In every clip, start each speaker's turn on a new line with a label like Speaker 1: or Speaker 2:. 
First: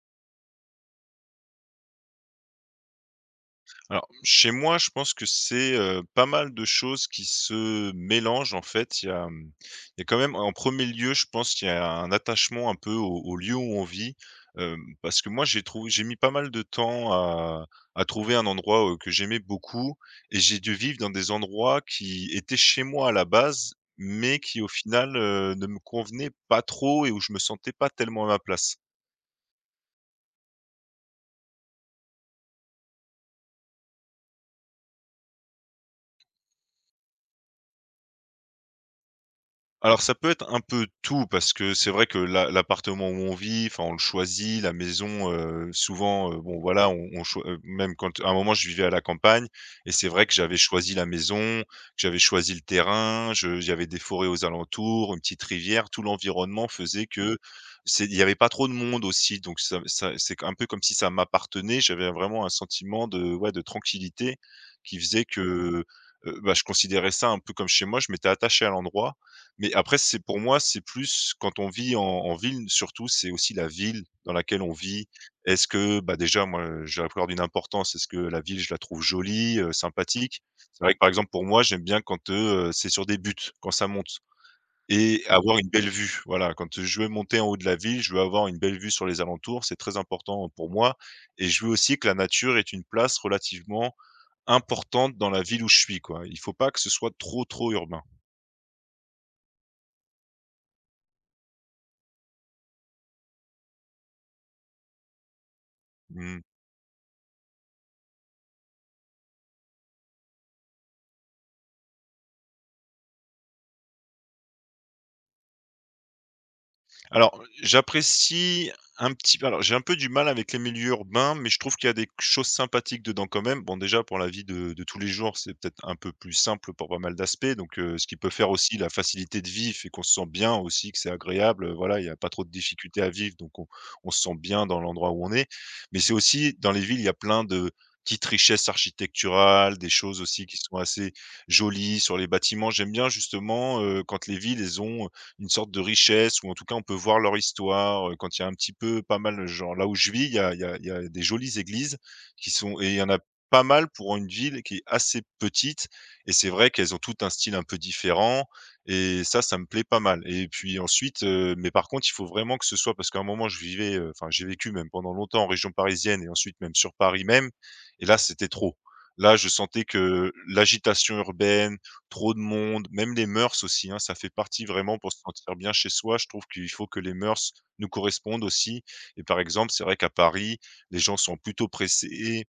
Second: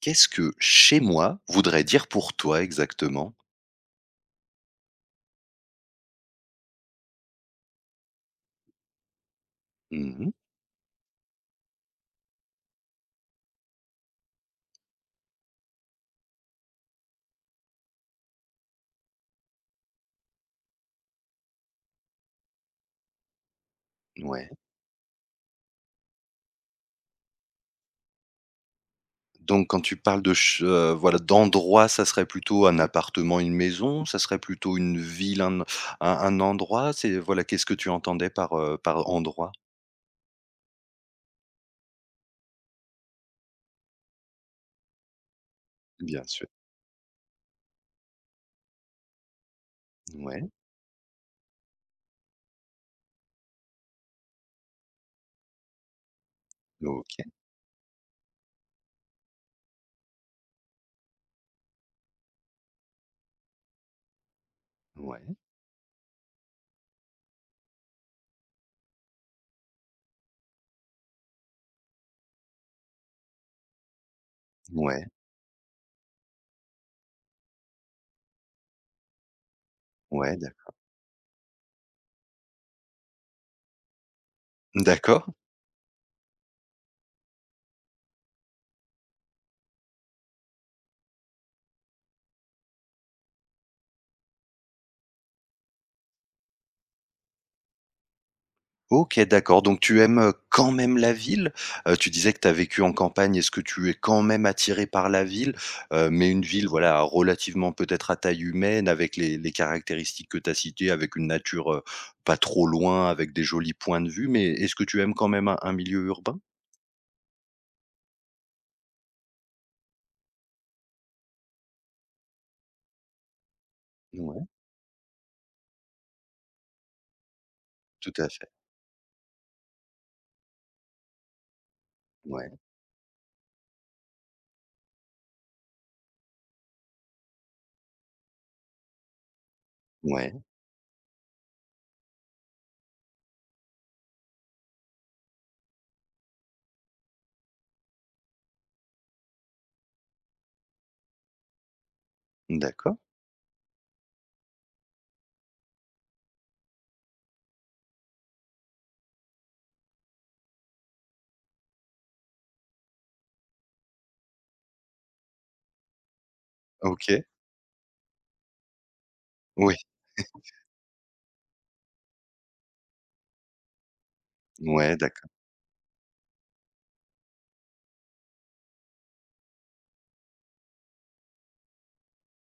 Speaker 1: Qu'est-ce que «chez moi» voudrait dire pour toi exactement?
Speaker 2: Alors, chez moi, je pense que c'est, pas mal de choses qui se mélangent, en fait. Il y a quand
Speaker 1: Mmh,
Speaker 2: même, en premier lieu, je pense qu'il y a un attachement un peu au lieu où on vit, parce que moi, j'ai mis pas mal de temps à trouver un endroit, que j'aimais beaucoup et j'ai dû vivre dans des endroits qui étaient chez moi à la base, mais
Speaker 1: ouais.
Speaker 2: qui, au final, ne me convenaient pas trop et où je me sentais pas tellement à ma place.
Speaker 1: Donc quand tu parles de ch voilà, d'endroit, ça serait plutôt un appartement, une maison? Ça serait plutôt une ville, un un endroit? C'est voilà, qu'est-ce que tu entendais par, par endroit?
Speaker 2: Alors ça peut être un peu tout parce que c'est vrai que l'appartement où on vit, enfin on le choisit, la maison,
Speaker 1: Bien
Speaker 2: souvent,
Speaker 1: sûr.
Speaker 2: bon voilà, on choi même quand à un moment je vivais à la campagne et c'est vrai que
Speaker 1: Ouais,
Speaker 2: j'avais choisi la maison, que j'avais choisi le terrain, je j'avais des forêts aux alentours, une petite rivière, tout l'environnement faisait
Speaker 1: OK.
Speaker 2: que c'est il y avait pas trop de monde aussi donc ça c'est un peu comme si ça m'appartenait. J'avais vraiment un sentiment de, ouais, de tranquillité qui faisait
Speaker 1: Ouais,
Speaker 2: que, bah, je considérais ça un peu comme chez moi, je m'étais attaché à l'endroit mais après, c'est pour moi, c'est plus quand on vit en ville, surtout, c'est aussi la ville dans laquelle on
Speaker 1: ouais,
Speaker 2: vit. Est-ce que, bah, déjà, moi, j'accorde une importance. Est-ce que la ville, je la trouve jolie,
Speaker 1: ouais,
Speaker 2: sympathique? C'est vrai que, par exemple, pour moi, j'aime bien quand, c'est sur des buts, quand ça monte et
Speaker 1: d'accord.
Speaker 2: avoir une belle vue. Voilà, quand je veux monter en haut de la ville, je veux avoir une belle vue sur les alentours, c'est très important pour moi et je veux aussi que la nature est une place relativement importante dans la ville où je suis, quoi. Il faut pas que ce soit trop, trop urbain.
Speaker 1: OK, d'accord, donc tu aimes, quand même la ville? Tu disais que tu as vécu en campagne. Est-ce que tu es quand même attiré par la ville? Mais une
Speaker 2: Mmh.
Speaker 1: ville, voilà, relativement peut-être à taille humaine, avec les caractéristiques que tu as citées, avec une nature, pas trop loin, avec des jolis points de vue, mais est-ce que tu aimes quand même un milieu urbain?
Speaker 2: Alors, j'apprécie un petit peu alors j'ai un peu du mal avec les milieux urbains, mais je trouve qu'il y a des choses sympathiques dedans quand même. Bon déjà pour la vie
Speaker 1: Ouais,
Speaker 2: de tous les jours, c'est peut-être un peu plus simple pour pas mal d'aspects, donc ce
Speaker 1: tout
Speaker 2: qui
Speaker 1: à
Speaker 2: peut
Speaker 1: fait.
Speaker 2: faire aussi la facilité de vivre et qu'on se sent bien aussi, que c'est agréable, voilà, il y a pas trop
Speaker 1: Ouais,
Speaker 2: de difficultés à vivre, donc on se sent bien dans l'endroit où on est. Mais c'est aussi dans les villes, il y a plein de petites richesses architecturales, des choses
Speaker 1: ouais,
Speaker 2: aussi qui sont assez jolies sur les bâtiments. J'aime bien justement, quand les villes, elles ont, une sorte de richesse ou en tout cas on peut voir leur histoire, quand il y a un petit peu pas mal genre là où je vis, il y a il y a il y a des jolies églises qui sont et il
Speaker 1: d'accord.
Speaker 2: y en a pas mal pour une ville qui est assez petite et c'est vrai qu'elles ont toutes un style un peu différent et ça me plaît pas mal et puis ensuite, mais par contre, il faut vraiment que ce soit parce qu'à un moment je vivais, enfin j'ai vécu même pendant longtemps en région parisienne et ensuite même sur
Speaker 1: OK.
Speaker 2: Paris même et là, c'était trop. Là, je
Speaker 1: Oui,
Speaker 2: sentais que l'agitation urbaine, trop de monde, même les mœurs aussi, hein, ça fait partie
Speaker 1: ouais,
Speaker 2: vraiment pour se
Speaker 1: d'accord.
Speaker 2: sentir bien chez soi. Je trouve qu'il faut que les mœurs nous correspondent aussi et par exemple, c'est vrai qu'à Paris, les gens sont plutôt pressés.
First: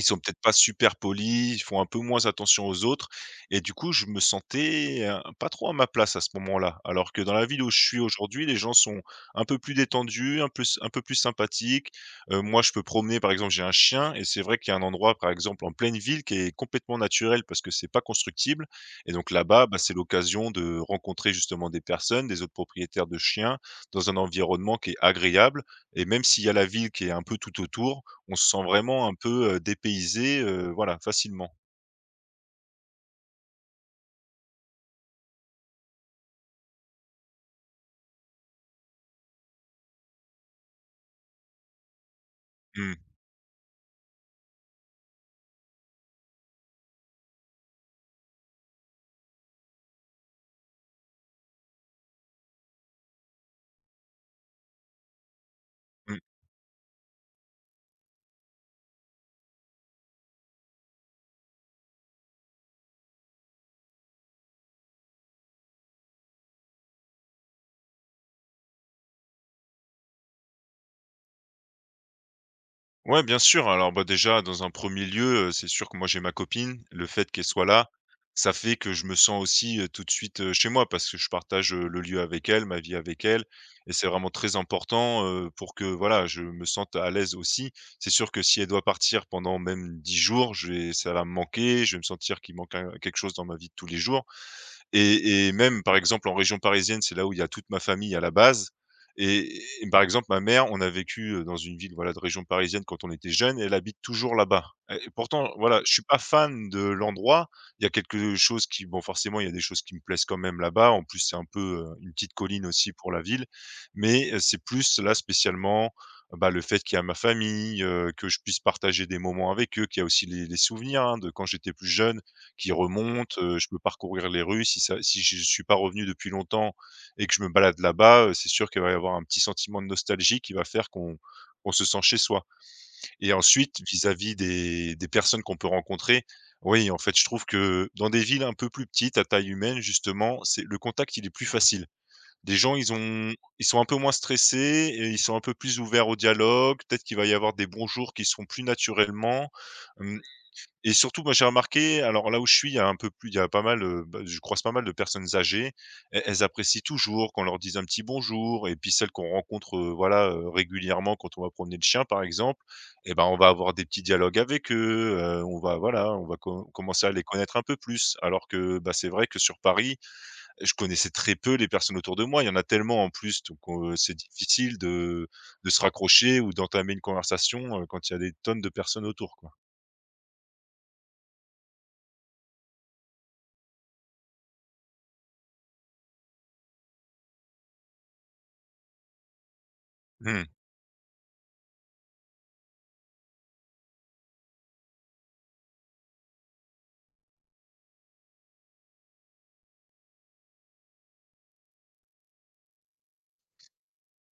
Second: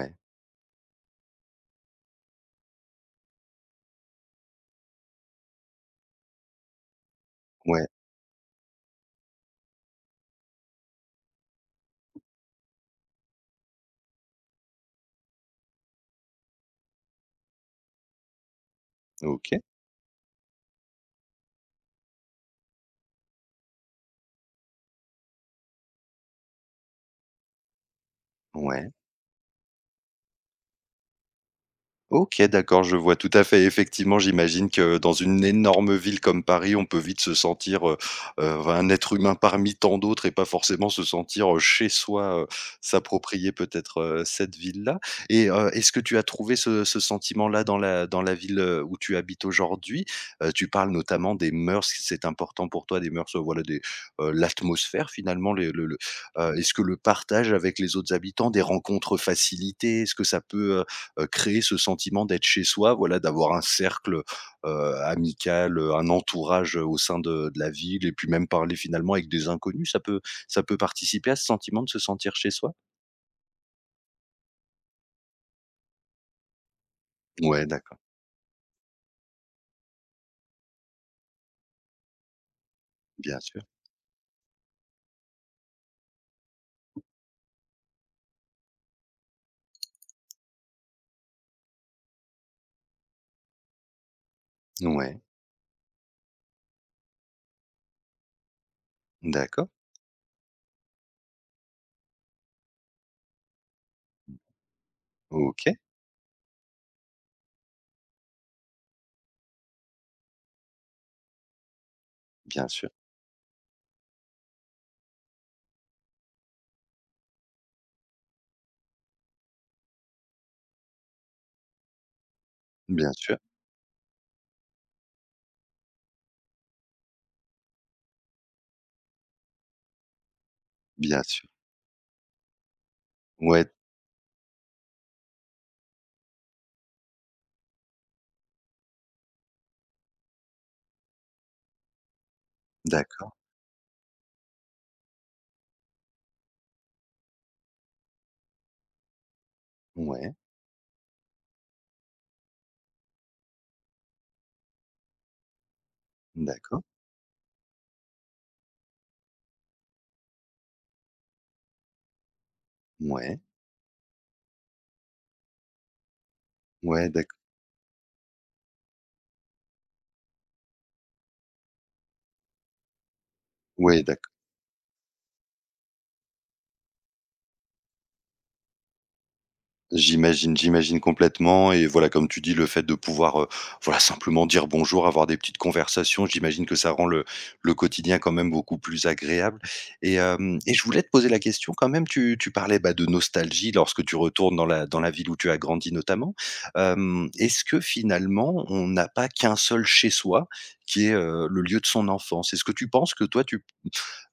Speaker 2: Ils sont peut-être pas super polis, ils font un peu moins attention aux autres et du coup, je me sentais, pas trop à ma place à ce moment-là. Alors que dans la ville où je
Speaker 1: ouais,
Speaker 2: suis aujourd'hui, les gens sont un peu plus détendus, un peu plus sympathiques. Moi, je peux promener, par exemple, j'ai un chien et c'est vrai qu'il y a un endroit, par exemple, en pleine ville qui est complètement naturel parce que c'est pas constructible et donc
Speaker 1: OK,
Speaker 2: là-bas, bah, c'est l'occasion de rencontrer justement des personnes, des autres propriétaires de chiens, dans un environnement qui est agréable et même s'il y a la ville qui est un peu tout autour, on se sent
Speaker 1: ouais.
Speaker 2: vraiment un peu, dépaysé, voilà, facilement.
Speaker 1: OK, d'accord, je vois tout à fait. Effectivement, j'imagine que dans une énorme ville comme Paris, on peut vite se sentir, un être humain parmi tant d'autres et pas forcément se sentir, chez soi,
Speaker 2: Mmh,
Speaker 1: s'approprier peut-être, cette ville-là. Et est-ce que tu as trouvé ce sentiment-là dans la ville, où tu habites aujourd'hui? Tu parles notamment des mœurs, si c'est important pour toi, des mœurs, voilà, des, l'atmosphère finalement,
Speaker 2: mmh.
Speaker 1: est-ce que le partage avec les autres habitants, des rencontres facilitées, est-ce que ça peut, créer ce sentiment d'être chez soi, voilà, d'avoir un cercle, amical, un entourage, au sein de la ville et puis même parler finalement avec des inconnus, ça peut participer à ce sentiment de se sentir chez soi?
Speaker 2: Ouais, bien sûr. Alors, bah, déjà, dans un premier lieu, c'est sûr que moi, j'ai ma copine. Le fait qu'elle soit
Speaker 1: Ouais,
Speaker 2: là,
Speaker 1: d'accord,
Speaker 2: ça fait que je me sens aussi, tout de suite, chez moi parce que je partage, le lieu avec elle, ma vie avec
Speaker 1: bien
Speaker 2: elle
Speaker 1: sûr.
Speaker 2: et c'est vraiment très important, pour que, voilà, je me sente à l'aise aussi. C'est sûr que si elle doit partir pendant même 10 jours, je vais ça va me manquer, je vais me sentir qu'il manque un quelque chose dans ma vie de tous les jours.
Speaker 1: Ouais,
Speaker 2: Et même, par exemple, en région parisienne, c'est là où il y a toute ma famille à la base et
Speaker 1: d'accord,
Speaker 2: et par exemple, ma mère, on a vécu, dans une ville, voilà, de région parisienne quand on était jeunes et elle habite toujours là-bas et pourtant,
Speaker 1: OK,
Speaker 2: voilà, je suis pas fan de l'endroit. Il y a quelque chose qui bon, forcément, il y a des choses qui me plaisent quand même là-bas. En plus, c'est un peu, une petite colline
Speaker 1: bien sûr,
Speaker 2: aussi pour la ville mais c'est plus là, spécialement, bah, le fait qu'il y a ma famille, que je puisse partager des moments avec eux, qu'il y a aussi les souvenirs, hein, de quand j'étais plus jeune qui
Speaker 1: bien sûr,
Speaker 2: remonte, je peux parcourir les rues. Si ça si je suis pas revenu depuis longtemps et que je me balade là-bas, c'est sûr qu'il va y avoir un petit sentiment de nostalgie qui va faire qu'on
Speaker 1: bien sûr.
Speaker 2: qu'on se sent chez soi et
Speaker 1: Ouais,
Speaker 2: ensuite vis-à-vis des personnes qu'on peut rencontrer, oui, en fait, je trouve que dans des villes un peu plus petites à taille humaine justement, c'est le contact, il est plus facile. Des gens,
Speaker 1: d'accord,
Speaker 2: ils sont un peu moins stressés et ils sont un peu plus ouverts au dialogue. Peut-être qu'il va y avoir des bonjours qui se plus naturellement. Mmh,
Speaker 1: ouais,
Speaker 2: et surtout, moi, j'ai remarqué, alors là où je suis, il y a pas mal, bah, je croise pas mal de personnes âgées. Elles apprécient
Speaker 1: d'accord,
Speaker 2: toujours qu'on leur dise un petit bonjour et puis celles qu'on rencontre, voilà, régulièrement quand on va promener le chien, par exemple, et ben, on
Speaker 1: ouais,
Speaker 2: va avoir des petits dialogues avec eux, on va voilà, on va commencer
Speaker 1: ouais,
Speaker 2: à les
Speaker 1: d'accord.
Speaker 2: connaître un peu plus. Alors que, bah, c'est vrai que sur Paris, je connaissais très peu les personnes autour de moi. Il y en a tellement en plus, donc
Speaker 1: Ouais,
Speaker 2: c'est
Speaker 1: d'accord.
Speaker 2: difficile de se raccrocher ou d'entamer une conversation, quand il y a des tonnes de personnes autour, quoi.
Speaker 1: J'imagine, j'imagine complètement et voilà, comme tu dis, le fait de pouvoir, voilà, simplement dire bonjour, avoir des petites conversations, j'imagine que ça rend le quotidien quand même beaucoup plus agréable. Et
Speaker 2: Mmh.
Speaker 1: hem et je voulais te poser la question quand même, tu parlais, bah, de nostalgie lorsque tu retournes dans la ville où tu as grandi notamment. Est-ce que finalement on n'a pas qu'un seul chez soi qui est, le lieu de son enfance? Est-ce que tu penses que toi tu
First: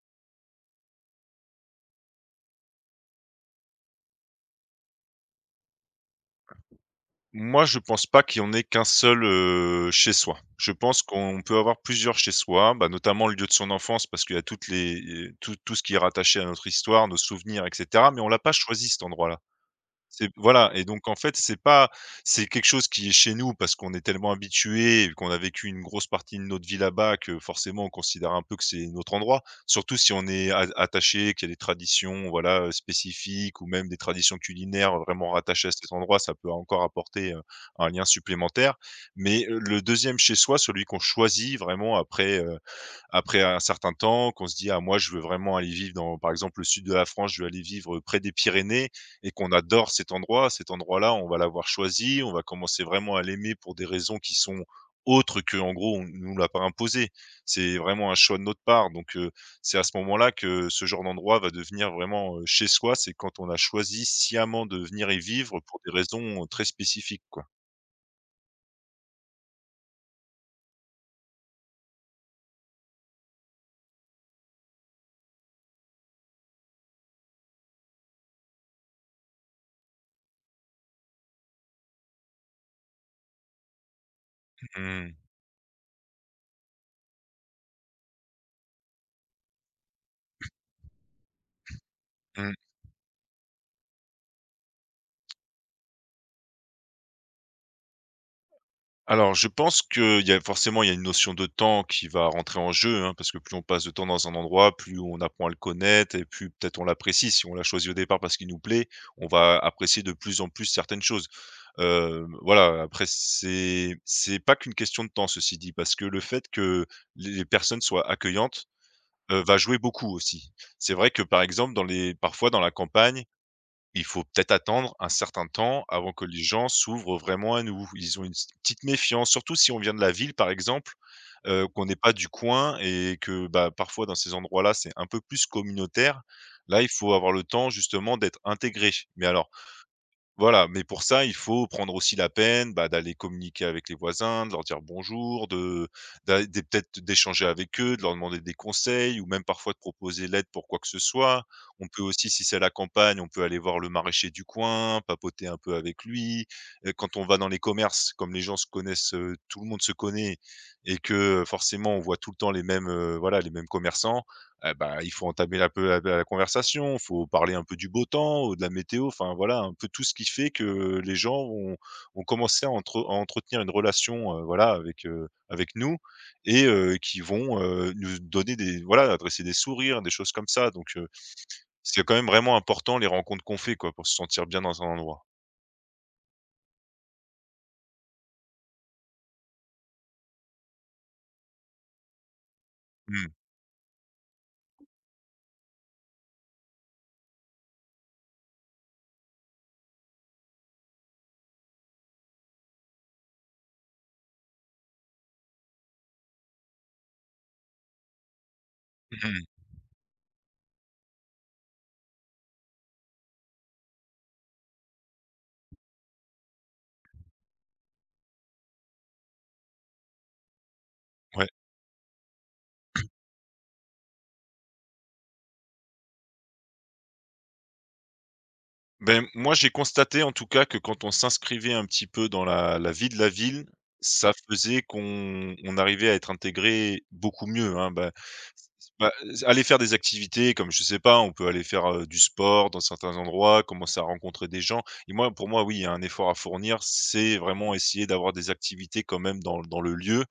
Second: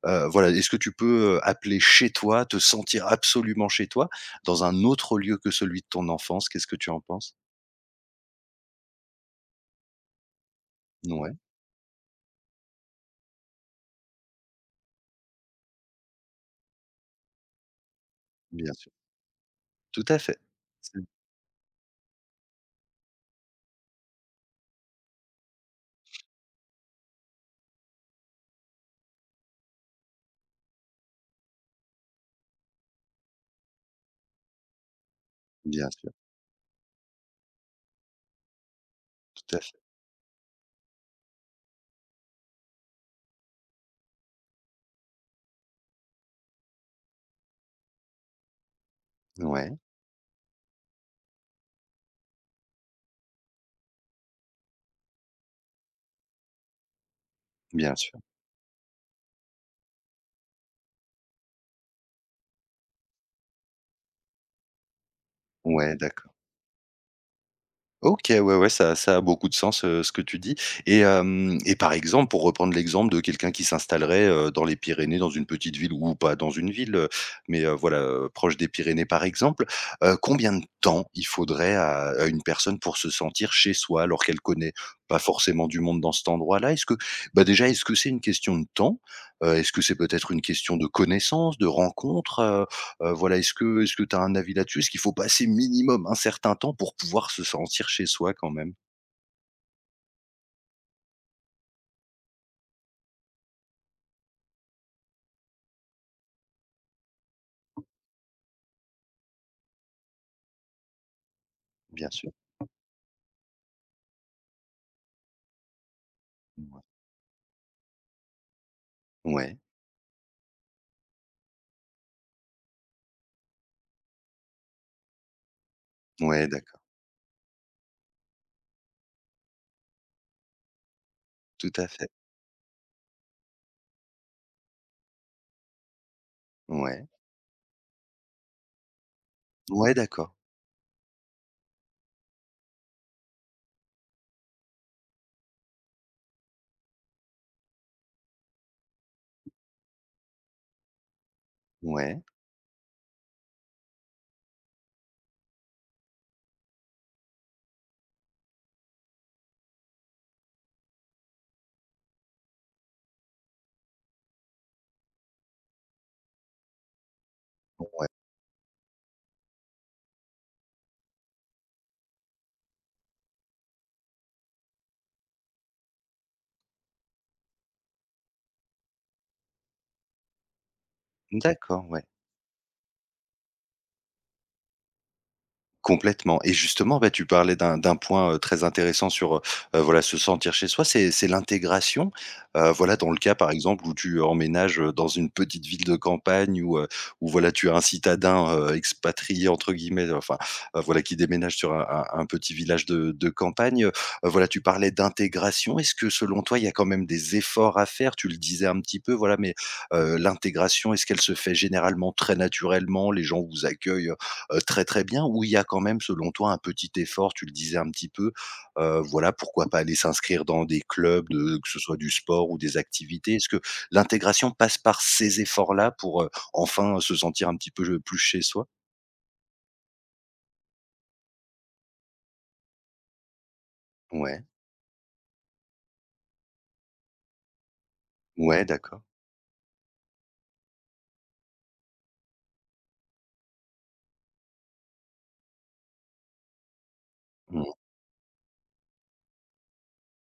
Speaker 1: Voilà, est-ce que tu peux, appeler chez toi, te sentir absolument chez toi, dans un autre lieu que celui de ton enfance? Qu'est-ce que tu en penses?
Speaker 2: Moi, je pense pas qu'il y en ait qu'un seul, chez soi. Je pense
Speaker 1: Ouais,
Speaker 2: qu'on peut avoir plusieurs chez soi, bah, notamment le lieu de son enfance parce qu'il y a tout ce qui est rattaché à notre histoire, nos souvenirs et cetera, mais on l'a pas
Speaker 1: bien
Speaker 2: choisi
Speaker 1: sûr.
Speaker 2: cet endroit-là.
Speaker 1: Tout à
Speaker 2: C'est
Speaker 1: fait.
Speaker 2: voilà et
Speaker 1: C'est
Speaker 2: donc en fait, c'est pas c'est quelque chose qui est chez nous parce qu'on est tellement habitué qu'on a vécu une grosse partie de notre vie là-bas que forcément on considère un peu que c'est notre endroit. Surtout si on est a attaché, qu'il y a des traditions, voilà, spécifiques ou même des traditions culinaires vraiment rattachées à
Speaker 1: bien
Speaker 2: cet
Speaker 1: sûr,
Speaker 2: endroit, ça peut encore apporter, un lien supplémentaire. Mais,
Speaker 1: tout à fait.
Speaker 2: le deuxième chez soi, celui qu'on choisit vraiment après, après un certain temps, qu'on se dit: «Ah moi, je veux vraiment aller vivre dans, par exemple, le sud de la France, je veux aller vivre près des Pyrénées» et qu'on
Speaker 1: Ouais,
Speaker 2: adore cet endroit. Cet endroit-là, on va l'avoir choisi, on va commencer vraiment à l'aimer pour des raisons qui sont autres que en gros, on nous l'a pas imposé. C'est
Speaker 1: bien
Speaker 2: vraiment un
Speaker 1: sûr.
Speaker 2: choix de notre part donc c'est à ce moment-là que ce genre d'endroit va devenir vraiment, chez soi. C'est quand on a choisi sciemment de venir y vivre pour des
Speaker 1: Ouais, d'accord.
Speaker 2: raisons, très spécifiques, quoi.
Speaker 1: OK, ouais, ouais, ça ça a beaucoup de sens, ce que tu dis. Et hem et par exemple, pour reprendre l'exemple de quelqu'un qui s'installerait, dans les Pyrénées, dans une petite ville ou pas dans une ville, mais voilà, proche des Pyrénées, par exemple, combien de temps il faudrait à une personne pour se sentir chez soi, alors qu'elle connaît
Speaker 2: Mmh.
Speaker 1: pas forcément du monde dans cet endroit-là? Est-ce que bah, déjà, est-ce que c'est une question de temps? Est-ce que c'est peut-être une question de connaissance, de
Speaker 2: Mmh.
Speaker 1: rencontre, voilà, est-ce que tu as un avis là-dessus? Est-ce qu'il faut passer minimum un certain temps pour pouvoir se sentir chez soi quand même?
Speaker 2: Alors, je pense qu'il y a forcément, il y a une notion de temps qui va rentrer en jeu, hein, parce que plus on passe de temps dans un endroit, plus on apprend à le connaître et plus peut-être on l'apprécie. Si on l'a choisi au départ parce qu'il nous plaît, on va apprécier de plus en plus certaines choses.
Speaker 1: Bien sûr.
Speaker 2: Voilà, Après c'est pas qu'une question de temps ceci dit, parce que le fait
Speaker 1: Mouais.
Speaker 2: que les personnes soient accueillantes, va
Speaker 1: Ouais,
Speaker 2: jouer beaucoup aussi. C'est vrai que par exemple dans les parfois dans la campagne, il faut peut-être attendre un certain temps avant que les
Speaker 1: ouais,
Speaker 2: gens
Speaker 1: d'accord.
Speaker 2: s'ouvrent vraiment à nous. Ils ont une s petite méfiance, surtout si on vient de la ville, par exemple,
Speaker 1: Tout
Speaker 2: qu'on
Speaker 1: à
Speaker 2: n'est
Speaker 1: fait.
Speaker 2: pas du coin et que, bah, parfois dans ces endroits-là, c'est un peu plus communautaire. Là, il
Speaker 1: Ouais.
Speaker 2: faut avoir le temps justement d'être intégré. Mais alors
Speaker 1: Ouais, d'accord.
Speaker 2: voilà, mais pour ça, il faut prendre aussi la peine, bah, d'aller communiquer avec les voisins, de leur dire bonjour, de d'a des peut-être d'échanger avec eux, de leur demander des conseils ou même parfois de proposer l'aide pour quoi que ce soit. On peut
Speaker 1: Ouais.
Speaker 2: aussi, si c'est à la campagne, on peut aller voir le maraîcher du coin, papoter un peu avec lui. Quand on va dans les commerces, comme les gens se connaissent, tout le monde se connaît et que, forcément on voit tout le temps les mêmes, voilà, les mêmes commerçants, eh bah, il faut entamer un peu la conversation, il faut parler un peu du beau temps ou de la météo, enfin voilà, un peu tout ce qui fait que les gens vont commencer à entretenir une relation, voilà avec, avec nous et qui vont, nous donner adresser des sourires, des choses comme ça. Donc
Speaker 1: D'accord,
Speaker 2: c'est
Speaker 1: ouais.
Speaker 2: quand même vraiment important les rencontres qu'on fait quoi, pour se sentir bien dans un endroit.
Speaker 1: Complètement et justement, bah, tu parlais d'un point, très intéressant sur, voilà, se sentir chez soi, c'est l'intégration. Voilà, dans le
Speaker 2: Mmh.
Speaker 1: cas, par exemple, où tu emménages, dans une petite ville de campagne ou où voilà, tu as un citadin, «expatrié» entre guillemets, enfin, voilà, qui déménage sur un un petit village de campagne. Voilà, tu parlais d'intégration. Est-ce que, selon toi, il y a quand même des efforts à faire? Tu le disais un petit peu, voilà,
Speaker 2: Mmh.
Speaker 1: mais, l'intégration, est-ce qu'elle se fait généralement très naturellement? Les gens vous accueillent, très, très bien, où il y a quand même selon toi un petit effort, tu le disais un petit peu, voilà, pourquoi pas aller s'inscrire dans des clubs
Speaker 2: Ouais.
Speaker 1: de que ce soit du sport ou des activités? Est-ce que l'intégration passe par ces efforts-là pour, enfin se sentir un petit peu, plus chez soi?
Speaker 2: Ben, moi, j'ai constaté en tout cas que quand on s'inscrivait un petit peu dans la vie de la ville, ça
Speaker 1: Ouais,
Speaker 2: faisait qu'on on arrivait à être intégré beaucoup mieux, hein. Bah,
Speaker 1: ouais, d'accord.
Speaker 2: aller faire des activités comme je sais pas, on peut aller faire, du sport dans certains endroits, commencer à rencontrer des gens. Et moi, pour moi, oui, il y a un effort à fournir, c'est
Speaker 1: Mmh,
Speaker 2: vraiment essayer d'avoir des activités quand même dans le lieu.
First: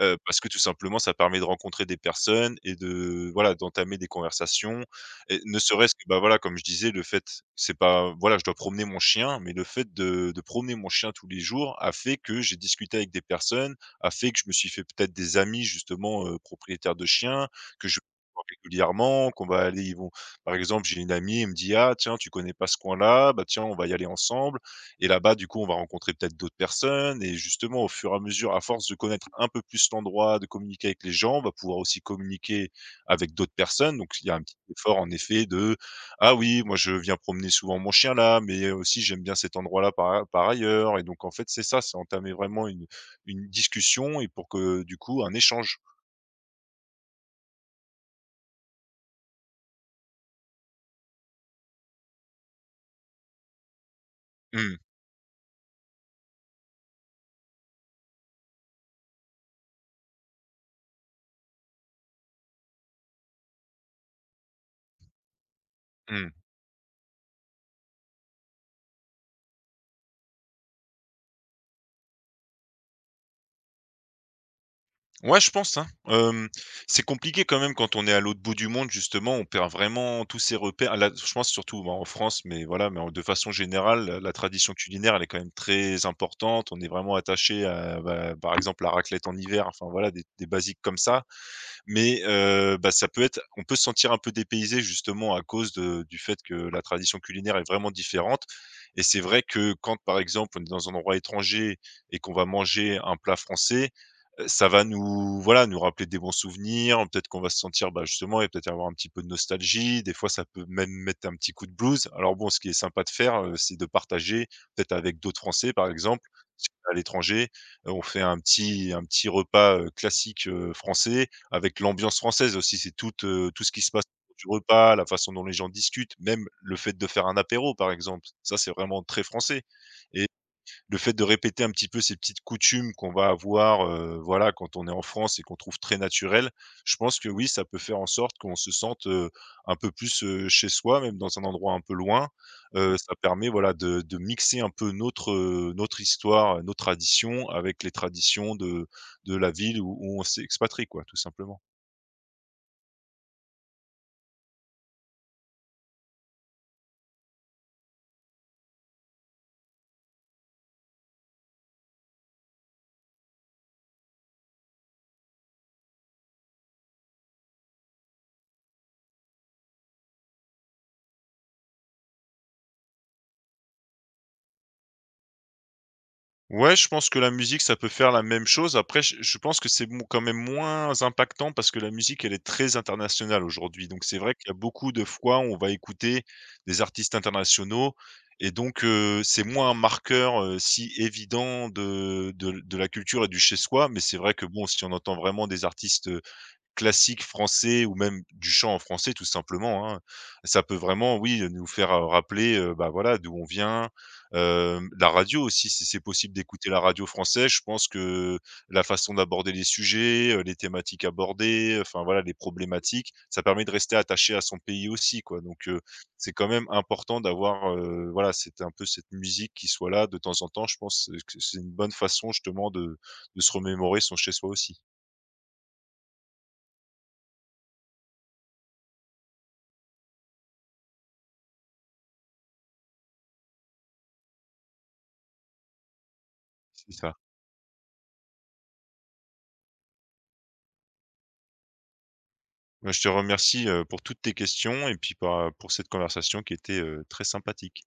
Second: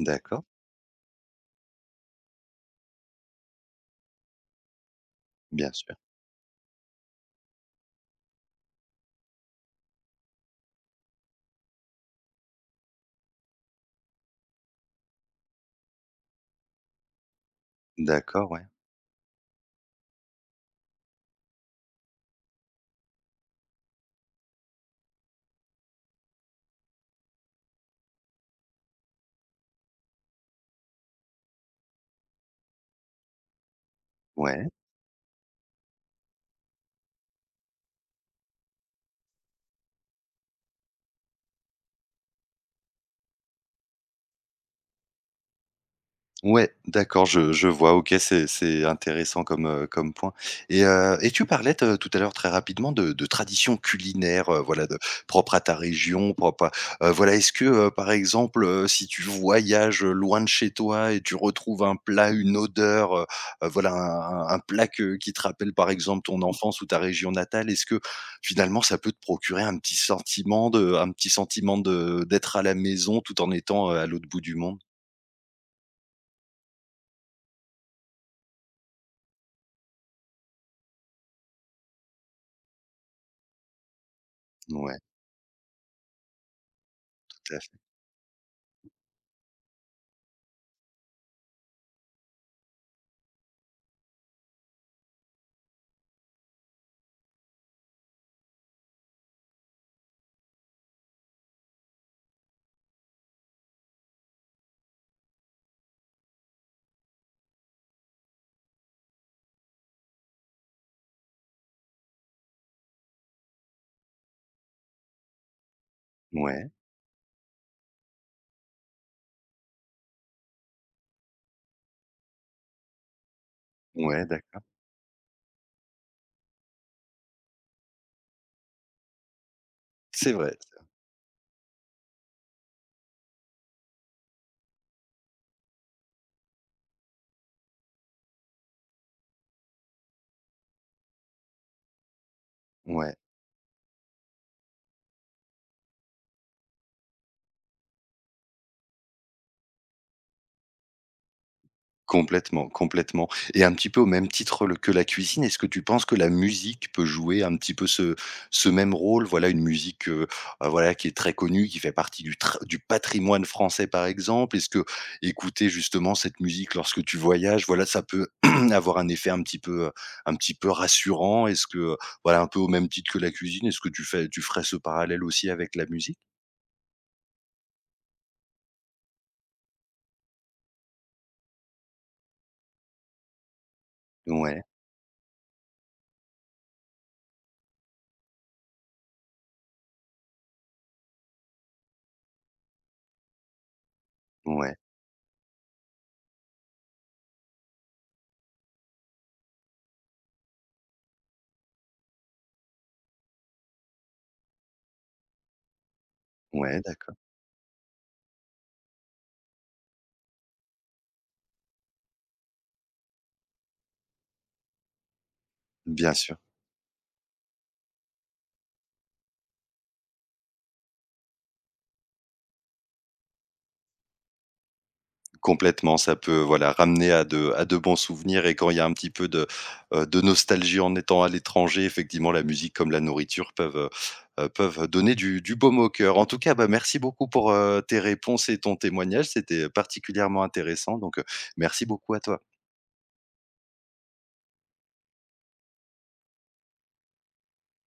Speaker 2: Parce que tout simplement, ça permet de rencontrer des personnes et de voilà, d'entamer des conversations et ne
Speaker 1: bien sûr.
Speaker 2: serait-ce que, bah, voilà, comme je disais, le fait c'est pas voilà, je dois promener mon chien, mais le fait de promener mon chien tous les jours a fait que j'ai discuté avec des personnes, a fait que je me suis fait peut-être des amis justement, propriétaires de chiens, que je vois
Speaker 1: D'accord, ouais,
Speaker 2: régulièrement, qu'on va aller ils vont par exemple, j'ai une amie, elle me dit: «Ah tiens, tu connais pas ce coin-là, bah, tiens, on va y aller ensemble». Et là-bas, du coup, on va rencontrer peut-être d'autres personnes et justement, au fur et à mesure, à force de connaître un peu plus l'endroit, de communiquer avec les gens, on va pouvoir aussi communiquer avec d'autres personnes. Donc, il y a un petit
Speaker 1: ouais.
Speaker 2: effort, en effet, de «Ah oui, moi, je viens promener souvent mon chien là, mais aussi j'aime bien cet endroit-là par ailleurs». Et donc, en fait, c'est ça, c'est entamer vraiment une discussion et pour que, du coup, un échange.
Speaker 1: Ouais, d'accord, je vois. OK, c'est intéressant comme, comme point. Et et tu parlais te tout à l'heure très rapidement de traditions culinaires,
Speaker 2: Mmh.
Speaker 1: voilà, de propres à ta région, propre à voilà, est-ce que, par exemple, si tu voyages, loin de chez toi et tu retrouves un plat, une odeur, voilà, un plat que qui te rappelle, par exemple,
Speaker 2: Mmh.
Speaker 1: ton enfance ou ta région natale, est-ce que, finalement, ça peut te procurer un petit sentiment de d'être à la maison tout en étant, à l'autre bout du monde?
Speaker 2: Ouais, je pense, hein. C'est compliqué quand même quand on est à l'autre bout du monde justement, on perd vraiment tous ses repères. Là, je pense surtout bah, en France, mais voilà, mais en de façon générale, la tradition
Speaker 1: Ouais,
Speaker 2: culinaire, elle est quand même très importante. On est vraiment
Speaker 1: tout à
Speaker 2: attaché
Speaker 1: fait.
Speaker 2: à, bah, par exemple, la raclette en hiver, enfin voilà, des basiques comme ça. Mais bah, ça peut être on peut se sentir un peu dépaysé justement à cause de du fait que la tradition culinaire est vraiment différente. Et c'est vrai que quand, par exemple, on est dans un endroit étranger et qu'on va manger un plat français, ça va nous voilà, nous rappeler des bons souvenirs, peut-être qu'on va se sentir, bah, justement et peut-être avoir un petit peu de nostalgie. Des fois, ça peut même mettre un petit coup de blues. Alors bon, ce qui est sympa de faire, c'est de partager peut-être avec d'autres Français, par exemple, si
Speaker 1: Ouais.
Speaker 2: on est à l'étranger, on fait un petit repas, classique, français avec l'ambiance française aussi, c'est tout, tout ce qui se passe
Speaker 1: Ouais,
Speaker 2: autour du
Speaker 1: d'accord.
Speaker 2: repas, la façon dont les gens discutent, même le fait de faire un apéro, par exemple. Ça, c'est vraiment très français. Et
Speaker 1: C'est vrai,
Speaker 2: le fait de répéter un petit peu ces petites coutumes qu'on va avoir, voilà, quand on est en France et qu'on trouve très naturelles, je pense que oui, ça peut faire en sorte qu'on se sente, un peu plus, chez soi, même dans un endroit un peu loin.
Speaker 1: ouais,
Speaker 2: Ça permet, voilà, de mixer un peu notre, notre histoire, nos traditions avec les traditions de la ville où on s'expatrie, quoi, tout simplement.
Speaker 1: complètement, complètement et un petit peu au même titre le que la cuisine, est-ce que tu penses que la musique peut jouer un petit peu ce même rôle? Voilà, une musique, voilà, qui est très connue, qui fait partie du patrimoine français, par exemple. Est-ce que écouter justement cette musique lorsque tu voyages, voilà, ça peut avoir un effet un petit peu rassurant? Est-ce que, voilà, un peu au même titre que la cuisine, est-ce que tu ferais ce parallèle aussi avec la musique?
Speaker 2: Ouais, je pense que la musique, ça peut faire la même chose. Après, je pense que c'est mo quand même moins impactant parce que la musique, elle est très internationale aujourd'hui. Donc c'est vrai qu'il y a
Speaker 1: Ouais,
Speaker 2: beaucoup de fois où on va écouter des artistes internationaux. Et donc c'est moins un marqueur, si évident de de la culture et du chez soi. Mais c'est vrai que bon,
Speaker 1: ouais,
Speaker 2: si on entend vraiment des artistes, classique français ou même du chant en français tout simplement, hein. Ça peut vraiment, oui, nous faire, rappeler, bah, voilà, d'où on vient, la radio aussi, si c'est possible d'écouter la
Speaker 1: ouais,
Speaker 2: radio
Speaker 1: d'accord,
Speaker 2: française, je pense que la façon d'aborder les sujets, les thématiques abordées, enfin voilà, les problématiques, ça permet de rester attaché à son pays aussi quoi, donc
Speaker 1: bien
Speaker 2: c'est
Speaker 1: sûr.
Speaker 2: quand même important d'avoir, voilà, c'est un peu cette musique qui soit là de temps en temps. Je pense que c'est une bonne façon justement de se remémorer son chez soi aussi.
Speaker 1: Complètement, ça peut, voilà, ramener à de bons souvenirs et quand il y a un petit peu de nostalgie en étant à l'étranger, effectivement, la musique comme la nourriture peuvent, peuvent donner du baume au cœur. En tout cas, bah,
Speaker 2: C'est
Speaker 1: merci
Speaker 2: ça.
Speaker 1: beaucoup pour, tes réponses et ton témoignage. C'était particulièrement intéressant donc, merci beaucoup à toi.
Speaker 2: Bah, je te remercie, pour toutes tes questions et puis, bah, pour cette conversation qui était, très sympathique.